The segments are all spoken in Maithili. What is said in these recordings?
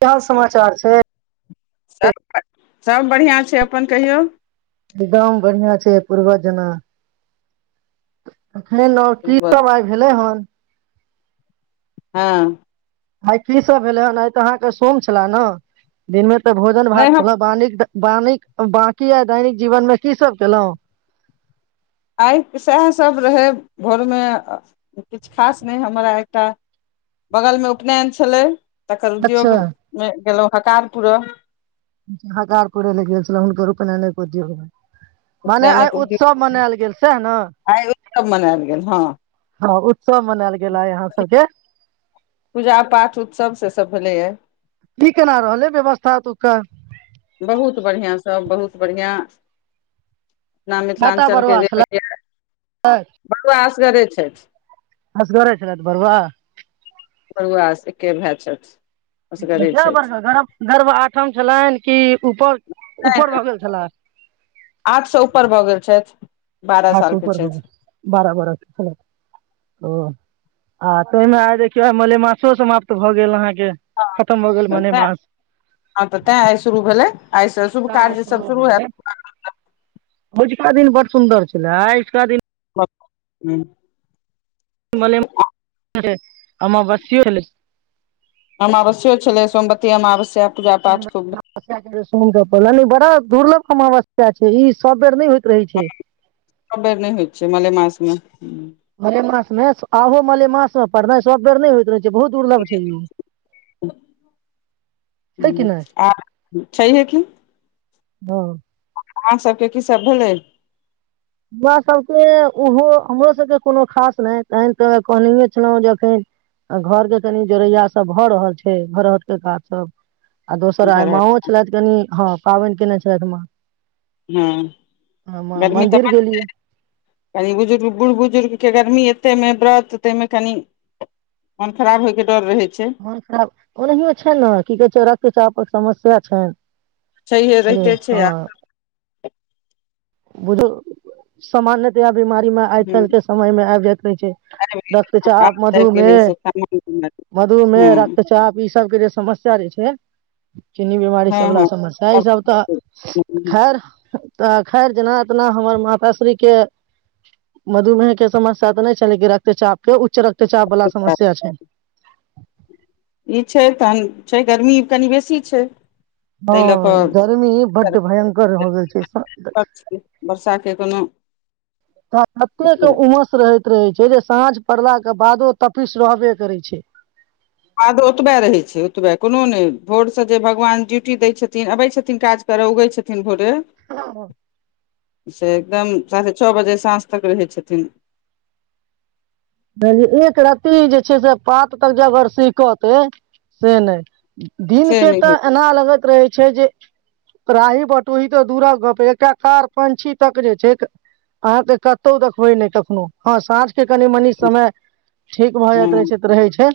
कि हाल समाचार छै सभ सभ बढ़िआँ छै अपन कहियौ एकदम बढ़िआ छै पुर्वा जना नै की सब आइ भेलै हन हँ आइ की सब भेलै हेन आइ तऽ अहाँके सोम छले ने दिनमे तऽ भोजन नहि भात हम छल बा निक बानिक बकी आ दैनिक जीवन मे की सब केलहुँ आइ सएहसभ रहय घरमे किछु खास नहि हमरा एक टा बगलमे उपनयन छलै तकर अच्छा उद्योगमे गेलहुँ हकार पूरब हकार पुरै ले गेल छल हुनकर केना नहि को दियै मने आइ उपनयनक उद्योग उत्सव मनायल गेल सएह ने आइ उत्सव मनायल गेल हँ हँ उत्सव मनायल गेला ह यहाँ सबके पूजा पाठ उत्सव से सभ भलेए की केना रहलै व्यवस्था ओतुका बहुत बढिया सब बहुत बढ़िआँ अपना काटा मिथिलाञ्चलके बरुआ जे छलै हो बड़आ असगरे छथि असगरे छैथ रात बरवा बरुआकें भाइ छल कए बर् गर् गर्व आठम छलनि कि ऊपर नहि ऊपर भऽ गेल छलए आठ सौ ऊपर भऽ गेल छैथ हँ सु उपर हो बारह वर्ख ओ आ तहिमे आइ देखियौ आ मलेमासो समाप्त भऽ गेल अहाँके जें हँ खतम हो गेल तेँ भने बात हँ तऽ तैँ आइ शुरू भेलै आइसँ शुभ कार्यसभ शुरू हयत अजुका दिन बड़ सुन्दर छलै आईजुका दिन हू मले अमवस्यो एले अमवस्य छलै सोमवती अमावस्या पूजा पाठ खूब अमावस्या के जे बड़ा दुर्लभ अमावस्या छै ई सब बेर नहि होइत रहय छै सब बेर नहि होइ छै मले मासमे मले मास मे आबहो मले मास मे पढ़नाइ स बेर नहि होइत रह छै जे बहुत दुर्लभ छै इ ह आ छैहे की हँ अहाँ सबके की सब भेलै हमरा सभके ओहो हमरो सभके कोनो खास नहि तखन तऽ कहनए छलहुँ जे एखन आ घरके कनि जोड़ैया सब भऽ रहल छै घरहटके काज सब आ दोसर आ इम्हर हर? माओ छलथि कनि हँ पाबनि केने छलथि म हँ गर्मी मन्दिर तऽ ब गेलियै क बुजुर्ग बुढ़ बुजुर्ग के गर्मी एते में व्रत ते मे कनि मन खराब होय के डर रहे छै मोन खराब ओनाहियो छै ने की कहै छै रक्तचापक समस्या छैन छैे रहते छै आ बुझु सामान्यतया बीमारी में आइ काल्हि के समय मे आब जायत र छै आबि रखे छै गेल आब आबि मधुमे गेलै ई सब सामान मधुमेह रक्तचाप ई सबके जे समस्या रहे छै चीन्नी बीमारी हँ सबला हँ समस्या ई सब तऽ हँ खैर तऽ खैर जेना तना हमर माताश्री के मधुमेह के समस्या तऽ नहि छै लेकिन रक्तचाप के उच्च रक्तचाप वाला समस्या छै ई छै तहन छै गर्मी कनि बेसी छै ताहि लऽ कऽ हँ गर्मी बड्ड भयंकर हो गेल छै वर्षाके कोनो तऽ कतेक के उमस रहैत रहै छै से जे साँझ पड़लाके बादो तफिस रहबे करै छै बाद ओतबे रहैत छै ओतबे कोनो नहि भोरसँ जे भगवान ड्यूटी दैत छथिन अबैत छथिन काज क उगै छथिन भोरे से एकदम साढ़े छव बजे साँझ तक रहै छथिन एक रत्ती जे छै से पात तक जे अगर सिहकतय से नहि दिन से के नहि होइ तऽ एना लगैत रहै छै जे राही बटोहि तऽ दूरा गप एक टा कार पंछी तक जे छै अहाँ तऽ कतौ देखबै नै कखनो हँ साँझ के कनि मनी छै समय ठीक भऽ जाइत रहै छै तऽ रहै छै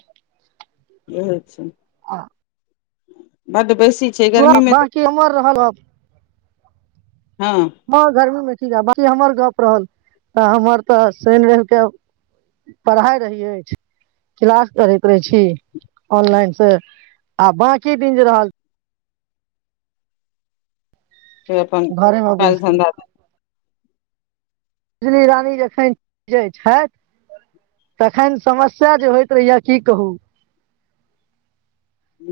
इहे छै बड बैस तुरत बाकी हमर एहल अ हँ हँ गर्मी मे ठीक ह बाकी हमर गप रहल हमर तऽ शैन रैब के पढ़ाय रहियै क्लास कहैत रहै छी ऑनलाइनसँ आ बाँकी दिन जे रहल से अपन घरे मे काल बैस के धन्दा रजनी रानी जे छथि तखन समस्या जे होइत रहैया की कहू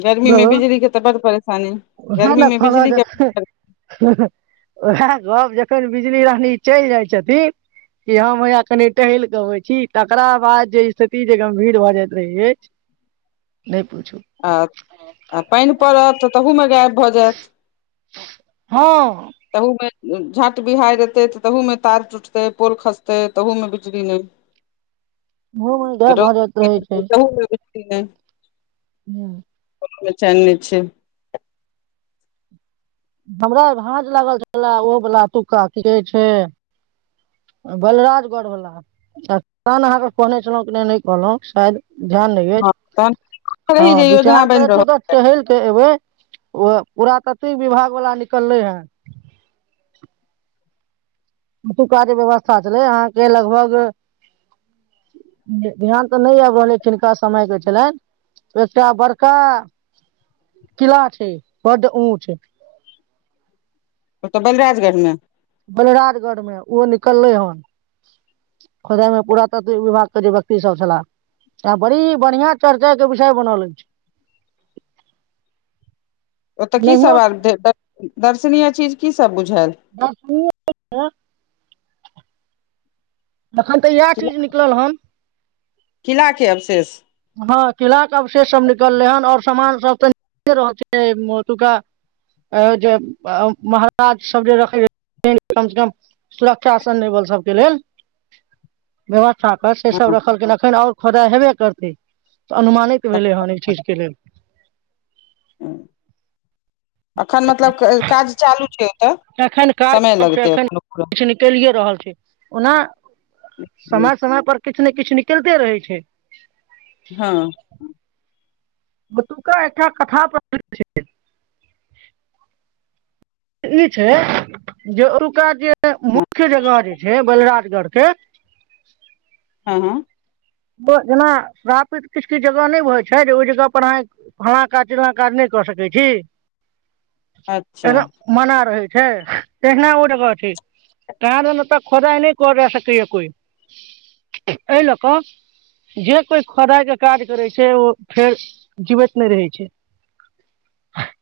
गर्मी मे बिजली के तऽ बड पर उहे न कहलौ जे सब जखैन बिजली रानी चैल जाइ छथिन कि हम या कनि टहैल के आबै छी तकरा बाद जे स्थिति जे गम्भीर भऽ जाइत रहै अछि नहि पूछू आ पानि पड़त त तहू मे गायब भऽ जैत हँ झाँट बिहार एते त तहू मे तार टूटतै पोल खसतै तहू में बिजली नहि घ भऽ रहै छै रौद तहू [inaudible] हँ चैन्न नैय छैय हमरा भाँज लागल छलए ओहोवला ओतुक्का की कहै छै बलराजगढ़वला तन अहाँके कहने छलौ क नहि कहलहु सायद ध्यान नहि अछि हँ तहन हँ रही जे योजना विचार बनि करै रहल ओऽ टहैल केऽ एबे ओ पुरातात्विक विभागवला निकललै हेँ ओतुका जे व्यवस्था छलै अहाँके लगभग बिहान तऽ नहि आबि रहलै टिनका समय दै छलऽ एकटा बड़का किला छै बड ऊच ओ तऽ बलराजगढ़मे बलराजगढ़मे ओ निकललै हन खोदाय में पुरात्व विभागके जे व्यक्ति सब छलाह टा बड़ी बढ़िआँ चर्चा के विषय बनल छै ओतऽ की सब आब दर्शनीया चीज की सब बुझ बस अखन तऽ एहा चीज निकलल हन किला के अवशेष हँ किला के अवशेष सब निकललै हन आओर सामान सब तऽ नीके रह छै ओतुका जे महाराज सब जे रखै छथि कम से कम सुरक्षा सन नई भेल सबके लेल व्यवथा साकर से सब हँ रखलखिन एखन आओर खोदाइ हेबे करतै तऽ अनुमानित भेलै हन अई चीजके लेल ह एखन मतलब काज चालू छै ओतऽ एखन समय लगतै कखन एखन पूरा किछ निकलिय रहल छै ओना के लिए। समय समय पर किछु ने किछु निकलते रहै छै हँ ओतुका एकटा कथा प्रसिद्ध छै ई छै जे ओतुका जे हँ मुख्य जगह जे छै बलराज करके हँ हँ जेना श्रापित किछु किछु जगह नहि होय छै जे ओहि जगह पर अहाँ फल्लां काज चिल्लाँ काज नहि कऽ सकै छी अच्छा एक मना रहै छै तेहने ओ जगह छै कहां दोन ओत खोदाइ नई कर जा सकैए कोई एहि लए क जे कोइ खोदाइके काज करै छै ओ फेर जीबैत नई रहै छै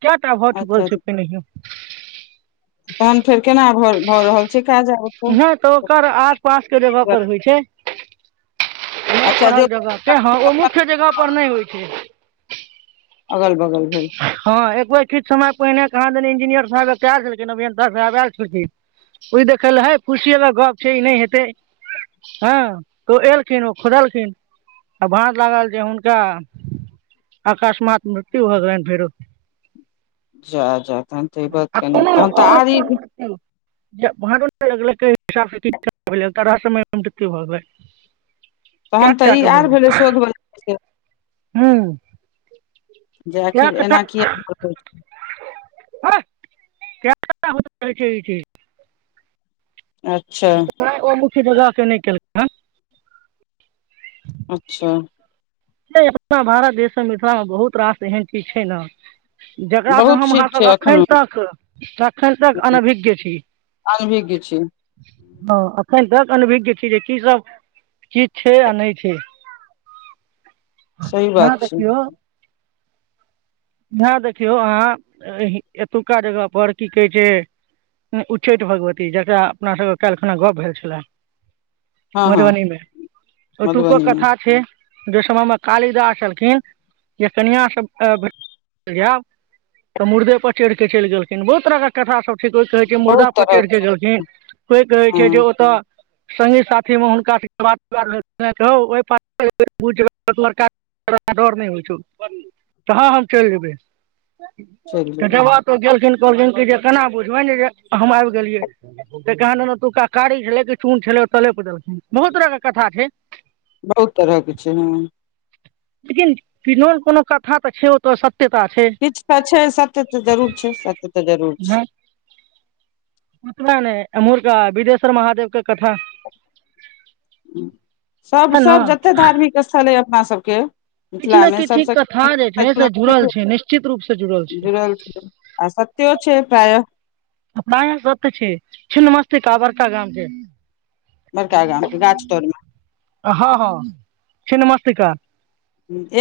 कयटा भ चुकल अच्छा छै पहनहियो तहन फेर केना भ भऽ रहल छै काज आब ओतऽ नई तऽ ओकर आस पास के जगह पर होइ छै अच्छा पल जो जगह के हँ ओ मुख्य जगह पर नहि होइ छै अगल बगल भेल हँ एक बेर किछु समय पहिने कहाँ दनी इंजीनियर साहेब क आलखिन अभियन्ता साहेब आयल छलखिन ओहि देखय ल हे फुसिए वला गप छै ई नहि हेतै हँ तऽ ओ एलखिन ओ खोदलखिन आ भाँज लागल जे हुनका अकस्मात मृत्यु भ गेलैनि फेरु जा जा तहन तऽ ई बात आ को कनि तहन तऽ को आर ई को कर ैि समय मृत्यु भऽ गेलै [inaudible] कए तखन तऽ ई आर भेलै सोग ब से हँ जे आखिर एना किया न कहै हो रहै छै ई छै अच्छा बगा कऽ नहि केलकै हन अच्छा से अपना भारत देशमे मिथिलामे बहुत रास एहन चीज छै न जकरासँ बहुत हम चीज अहाँसभ छै अखन एखनो तक एखन तक अनभिज्ञ छी आर भी किछ हँ एखन तक अनभिज्ञ छी जे की सब चीज छै आ नहि छै सही यहाँ बात छै ह देखियौ अहाँ एतुक्का जगह पर की कहै छै उच्चैठ भगवती जकरा अपनासभके काल्हि खुना गप्प भेल छला हँ हँ मधुबनी मे ओतूको मधुबनी मे कथा छै जे समयमे कालिदास छलखिन जे कनिआ से जायब तऽ मुर्देपर चढ़ि कऽ चलि गेलखिन बहुत तरहके कथास सभ कोइ कहै छै मुर्दा बहुत पर चढ़ि तरहक क छै गेलखिन कोई कहै छै जे हँ ओतऽ संगी साथी में हुनका डर नहि होइ छौ कहाँ हम चलि जेबै चलि त जेबै जब तो गेलखिन कहलखिन कि जे केना बुझबै ने जे हम आबि गेलियै तऽ कहल एतुका कारी छलै कि चून छलै तले पदलखिन बहुत तरह के कथा छै बहुत तरहक कि छै ने हॅं लेकिन किन कोनो कथा तऽ छै तो सॅं किछु तऽ छै सत्य तऽ जरूर छै सत्य तऽ जरूर छै पत ने अमूर का बिदेश्वर महादेव के कथा सभ छै ने सभ जतेक धार्मिक स्थल अइ अपनासभके किछु ने मिथिलामे किछु सभसँ कथा जे छै से जुड़ल छै निश्चित रूप से जुड़ल छै त्यो छै प्रायः अपना यहाँ सत छी छिन्नमस्तीका बरका गाम छै बड़का गाम के गाछ तर हँ हँ से छिन्नमस्तीका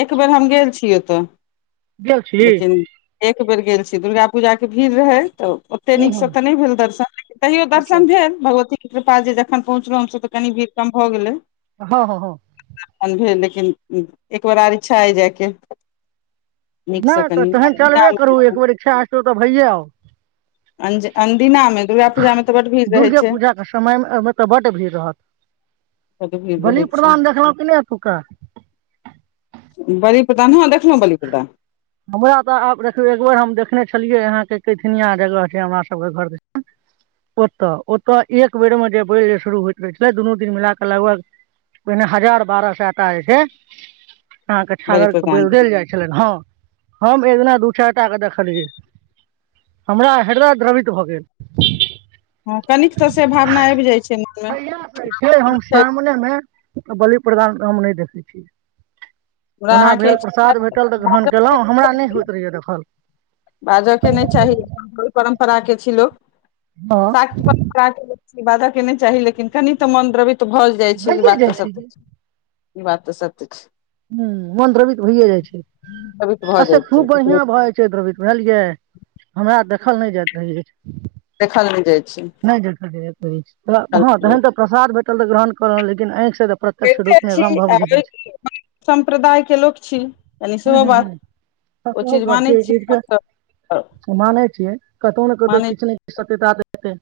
एक बेर हम गेल छी ओतय गेल छी लेकिन एक बेर गेल छी दुर्गा पूजा के भीड़ रहै तऽ ओते हूँ नीकसँ हूँ तऽ नहि भेल दर्शन तैयो अच्छा दर्शन भेल भगवती कित पास जे जखन पहुँचलहुं हमस तऽ कनि भीड़ कम भऽ गेलै हँ हँ हँ एकबार आर इच्छा अय जायके नीकसँ नहि तऽ कनि तेहन अनदिना चलबे करू मे एक बेेर इच्छा हौ तऽ भैये आउ अन अनदिना मे दुर्गा पूजा मे तऽ बड भीड़ रहै दुर्गे छै पूजाके समय एहिहिमे तऽ बड भीड़ रहत बड भीड़ बलि रहै छै प्रदान देखलहुँ कि नहि एतुका बलिप्रदान ह देखलहु बलिप्रदान हमरा तऽ आब देखियौ एकबेर हम देखने छलियै अहाँके कैथिनियाँ जगह छै हमर सभके घर दिश ओतऽ ओतय एक बेरमे जे बैल शुरू होइत रहै छलै दुनू दिन मिला कऽ लगभग पहिने हजार बारह सेता ह छै अहाँके बलि छागर के प्रदान बैल देल जाइ छलनि हँ हम एक दिना दू चारिटा के देखलियै हमरा हैदरा द्रवित भऽ गेल हँ कनिक तऽ से भावना आबि जाइ छै मनमे तहियासँ जे हम छै सामनेमे बलि प्रदान हम नहि देखै छियै ओकरा ओना अहाँके ई भेल चीज प्रसाद भेटल तऽ ग्रहण बाजऽ केलहुँ हमरा नहि होइत रहैयए देखल बाजय के नहि चाही ओहि परम्परा छी लोक हँ शाक्त परम्परे बाज के नहि चाही लेकिन कनि तऽ मोन द्रवित तऽ भऽ जाइ छै ई भइए बात जाइ तऽ छै सभ ई बात सत छै ह मन द्रवित भइए जाइ छै द्रवित भऽ आ से जाइ छै खूब ककरो बढ़िआं भए जाइ छै द्रवित बुझलियै हमरा देखल नहि जाइत रहि अछि देखल नहि जाइ छै नहि देखल हँ नहि जाइ छै। तहन तऽ प्रसाद भ ऽ ग्रहण कलहुँ लेकिन आँख से [unintelligible] सम्प्रदायके लोक छी कनी हूँ सेहो हूँ बात ओ चीज मानै छी हमसभ [unintelligible] मानै छियै कतहु ने कतहु मानै किछु ने किछु सत्यताऽ हेतै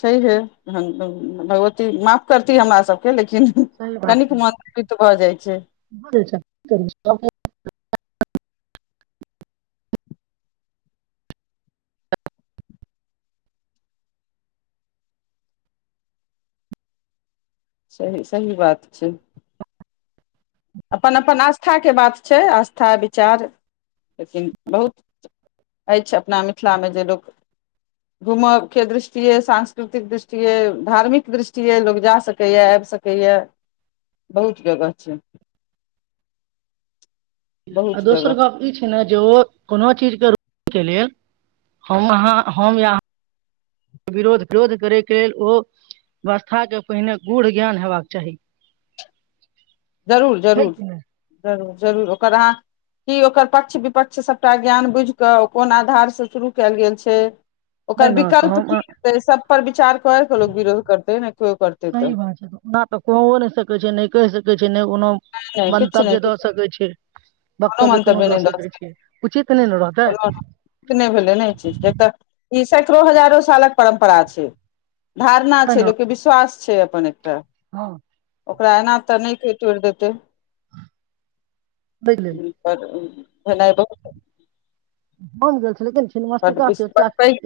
छै हे भगवती माफ करतीै हमरा सबके लेकिन सही कनिक बात मन द्रवित भऽ जाइ छै छै सही सही बात छै अपन अपन आस्थाके बात छै आस्था विचार लेकिन बहुत अछि अपना मिथिलामे जे लोक घूमयके दृष्टिए सांस्कृतिक दृष्टिए धार्मिक दृष्टिए लोक जा सकैए आब सकैएा बहुत जगह छै आ बहुत दोसर जगह गप ई छै ने जे ओ कोनो चीजके रु के लेल हम अहाँ हम यहाँ विरोध विरोध करैके लेल ओ व्यवस्थाके पहिने गूढ़ ज्ञान हेबाक चाही जरूर छै जरूर कि नहि जरूर जरूर ओकर अहाँ की ओकर पक्ष विपक्ष सभटा ज्ञान बुझि कऽ ओ कोन आधारसँ शुरू कयल गेल छै नहि ओकर ने तऽ विकल्प की हम हेतै सब परर विचार करय कऽ लोक विरोध करतै ने केओ करतै सही तऽ बात छै ओना तऽ कहओ नहि सकैत छै नहि कहि सकै छै नहि कोनो नहि नहि किछु नहि मन्तव्य दऽ किछु नहि सकैत छै कोनो वक्तव्य मतव्य दऽ नहि सकैत छै उचित नहि ने रहतै द नहि भेलै नहि एक ई सैकड़ो हजारो सालक परम्परा छै धारणा तै छै ने लोकके विश्वास छै अपन एकटा हँ ओकरा एना तऽ नहि के तोड़ि देतै ताहि लेल ना ब भ गेल छलेकिन छिनमस्ती का एकटा बड पैघ